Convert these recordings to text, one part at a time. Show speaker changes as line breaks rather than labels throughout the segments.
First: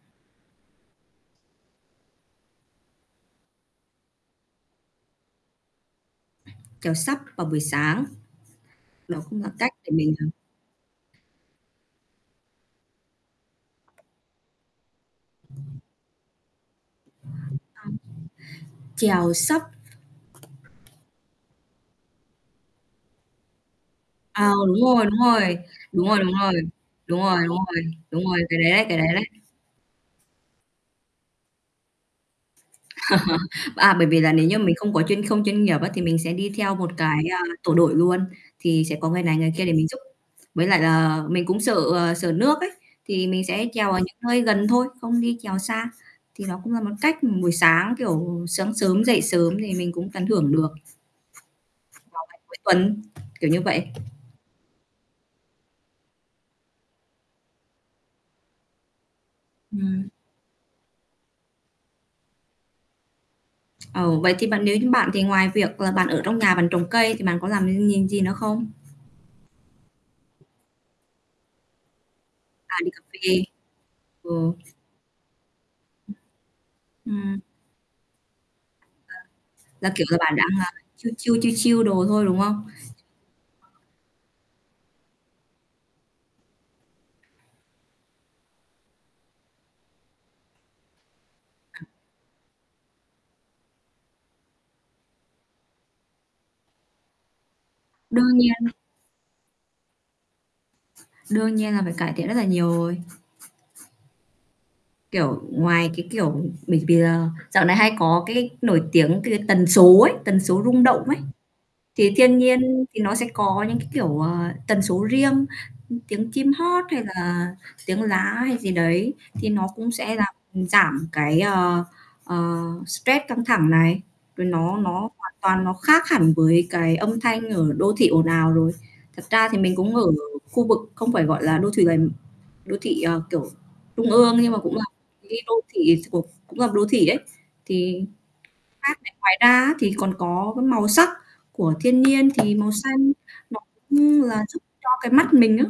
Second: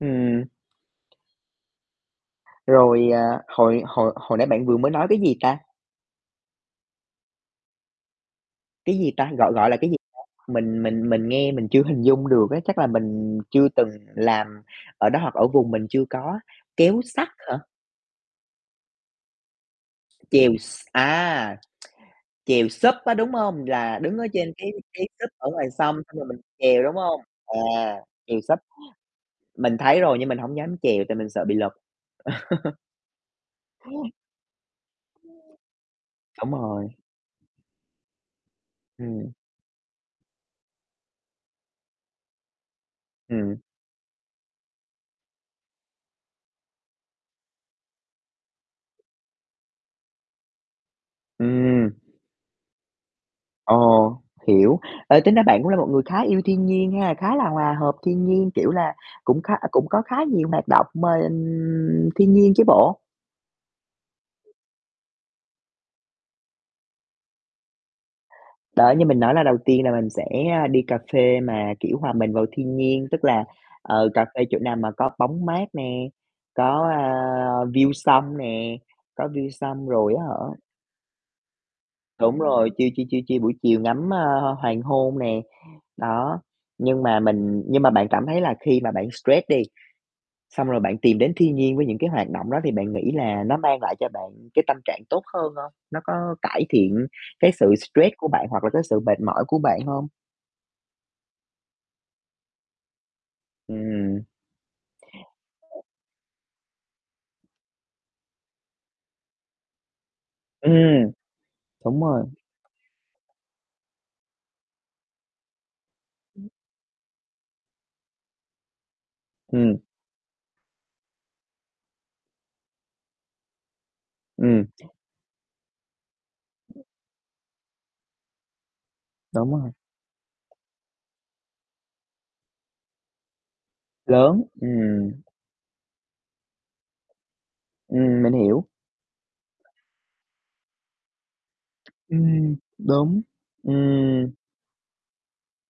Ừm. Rồi, à, hồi hồi hồi nãy bạn vừa mới nói cái gì ta?
Chèo SUP vào buổi sáng.
Cái gì
Đó
ta?
cũng là
Gọi gọi
cách
là
để
cái gì
mình, à
[unintelligible] mình mình mình nghe mình chưa hình dung được á, chắc là mình chưa từng làm ở đó hoặc ở vùng mình chưa có, kéo sắt hả?
[unintelligible] Chèo SUP.
Chèo s a. Chèo SUP á, đúng hông? Là đứng ở
À,
trên cái
đúng rồi,
cái
đúng
SUP ở
rồi,
ngoài sông
đúng
xong
rồi,
rồi
đúng
mình
rồi,
chèo, đúng
đúng
hông?
rồi,
À,
đúng rồi, đúng rồi,
chèo
cái
SUP.
đấy đấy, cái đấy đấy.
Mình thấy rồi nhưng mình hổng dám chèo tại mình sợ bị lật.
À, bởi vì là nếu như mình không có chuyên không chuyên nghiệp á thì mình sẽ đi
Đúng
theo
rồi.
một cái, ơ, tổ đội luôn, thì sẽ có người
Ừm.
này người kia để mình giúp. Với lại là mình cũng sợ, à, sợ nước ấy, thì mình
Ừm.
sẽ chèo ở những nơi gần thôi, không đi chèo xa. Thì nó cũng là một cách buổi sáng, kiểu, sáng sớm dậy sớm thì mình cũng tận hưởng được. Vào
Ừm.
ngày cuối tuần, kiểu như vậy.
Ồ, hiểu. Ê, tính ra bạn cũng là một người khá yêu thiên nhiên ha, khá là hòa hợp thiên nhiên, kiểu là, cũng khá ơ, cũng có
Ừm.
khá nhiều hoạt động mà, ừm, thiên nhiên chứ bộ.
Ờ, vậy thì bạn nếu như bạn thì ngoài việc là bạn ở trong nhà bạn trồng cây thì bạn có làm [unintelligible] gì nữa không?
Đó, như mình nói là đầu tiên là mình sẽ, a, đi cà phê mà, kiểu, hòa mình vào
À,
thiên
đi cà
nhiên, tức
phê,
là, ờ, cà
ờ.
phê chỗ nào mà có bóng mát nè, có, a,
Ừm.
view sông nè, có view
[unintelligible]
sông
Là, kiểu
rồi
là,
á
bạn đang,
hả
a, chill chill, chill chill đồ thôi, đúng
Đúng
không?
rồi, chill chill, chill chill buổi chiều ngắm, a, a, hoàng hôn nè, đó. Nhưng mà mình nhưng mà bạn cảm thấy là khi mà bạn stress đi, xong rồi bạn tìm đến thiên nhiên với
Ừm.
những cái hoạt động đó thì bạn nghĩ là nó mang lại cho bạn cái tâm trạng tốt hơn hông? Nó có cải thiện cái sự stress của
Đương
bạn
nhiên.
hoặc là cái sự mệt mỏi của bạn hông?
Đương nhiên là phải cải thiện rất là nhiều rồi.
Ừm.
Kiểu, ngoài cái, kiểu, mình bì, à dạo này hay có cái nổi tiếng cái tần số ấy, tần số rung động
Ừm,
ấy.
đúng
Thì
rồi.
thiên nhiên thì nó sẽ có những cái, kiểu, ờ, tần số riêng, ư, tiếng chim hót hay là tiếng lá hay gì đấy thì nó
Ừm.
cũng sẽ làm giảm cái, ờ, ờ, stress căng thẳng này, rồi
Ừm.
nó nó hoàn toàn nó khác hẳn với cái âm thanh ở đô thị ồn ào rồi. Thật ra
Đúng
thì
rồi.
mình cũng ở khu vực không phải, gọi là, đô thuỵ gần đô thị, à, kiểu, trung ương
Lớn,
nhưng mà cũng là
ừm
cái đô thị thuộc cũng là một đô thị đấy thì
Ừm, mình hiểu.
khác này ngoài ra thì còn có cái màu sắc của thiên nhiên thì
Ừm.
màu xanh
Đúng.
nó cũng
Ừm.
là giúp cho cái mắt mình á,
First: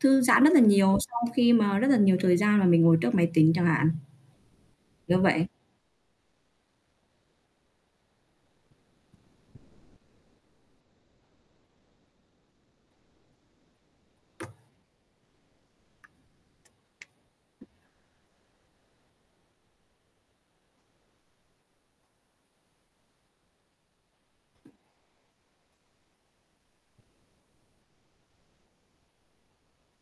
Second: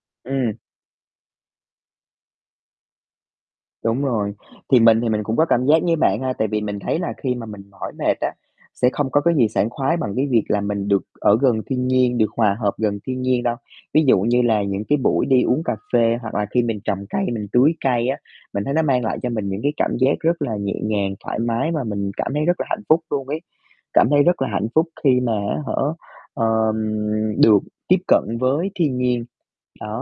thư giãn rất
Ừm.
là nhiều sau khi mà rất là nhiều thời gian mà mình ngồi trước máy tính chẳng hạn.
Đúng rồi, thì mình thì
Đúng
mình cũng có
vậy.
cảm giác như bạn ha, tại vì mình thấy là khi mà mình mỏi mệt á, sẽ không có cái gì sảng khoái bằng cái việc là mình được ở gần thiên nhiên, được hòa hợp gần thiên nhiên đâu. Ví dụ như là những cái buổi đi uống cà phê hoặc là khi mình trồng cây, mình tưới cây á, mình thấy nó mang lại cho mình những cái cảm giác rất là nhẹ nhàng, thoải mái và mình cảm thấy rất là hạnh phúc luôn ấy, cảm thấy rất là hạnh phúc khi mà, á hả, ờ, ừm, được tiếp cận với thiên nhiên, đó.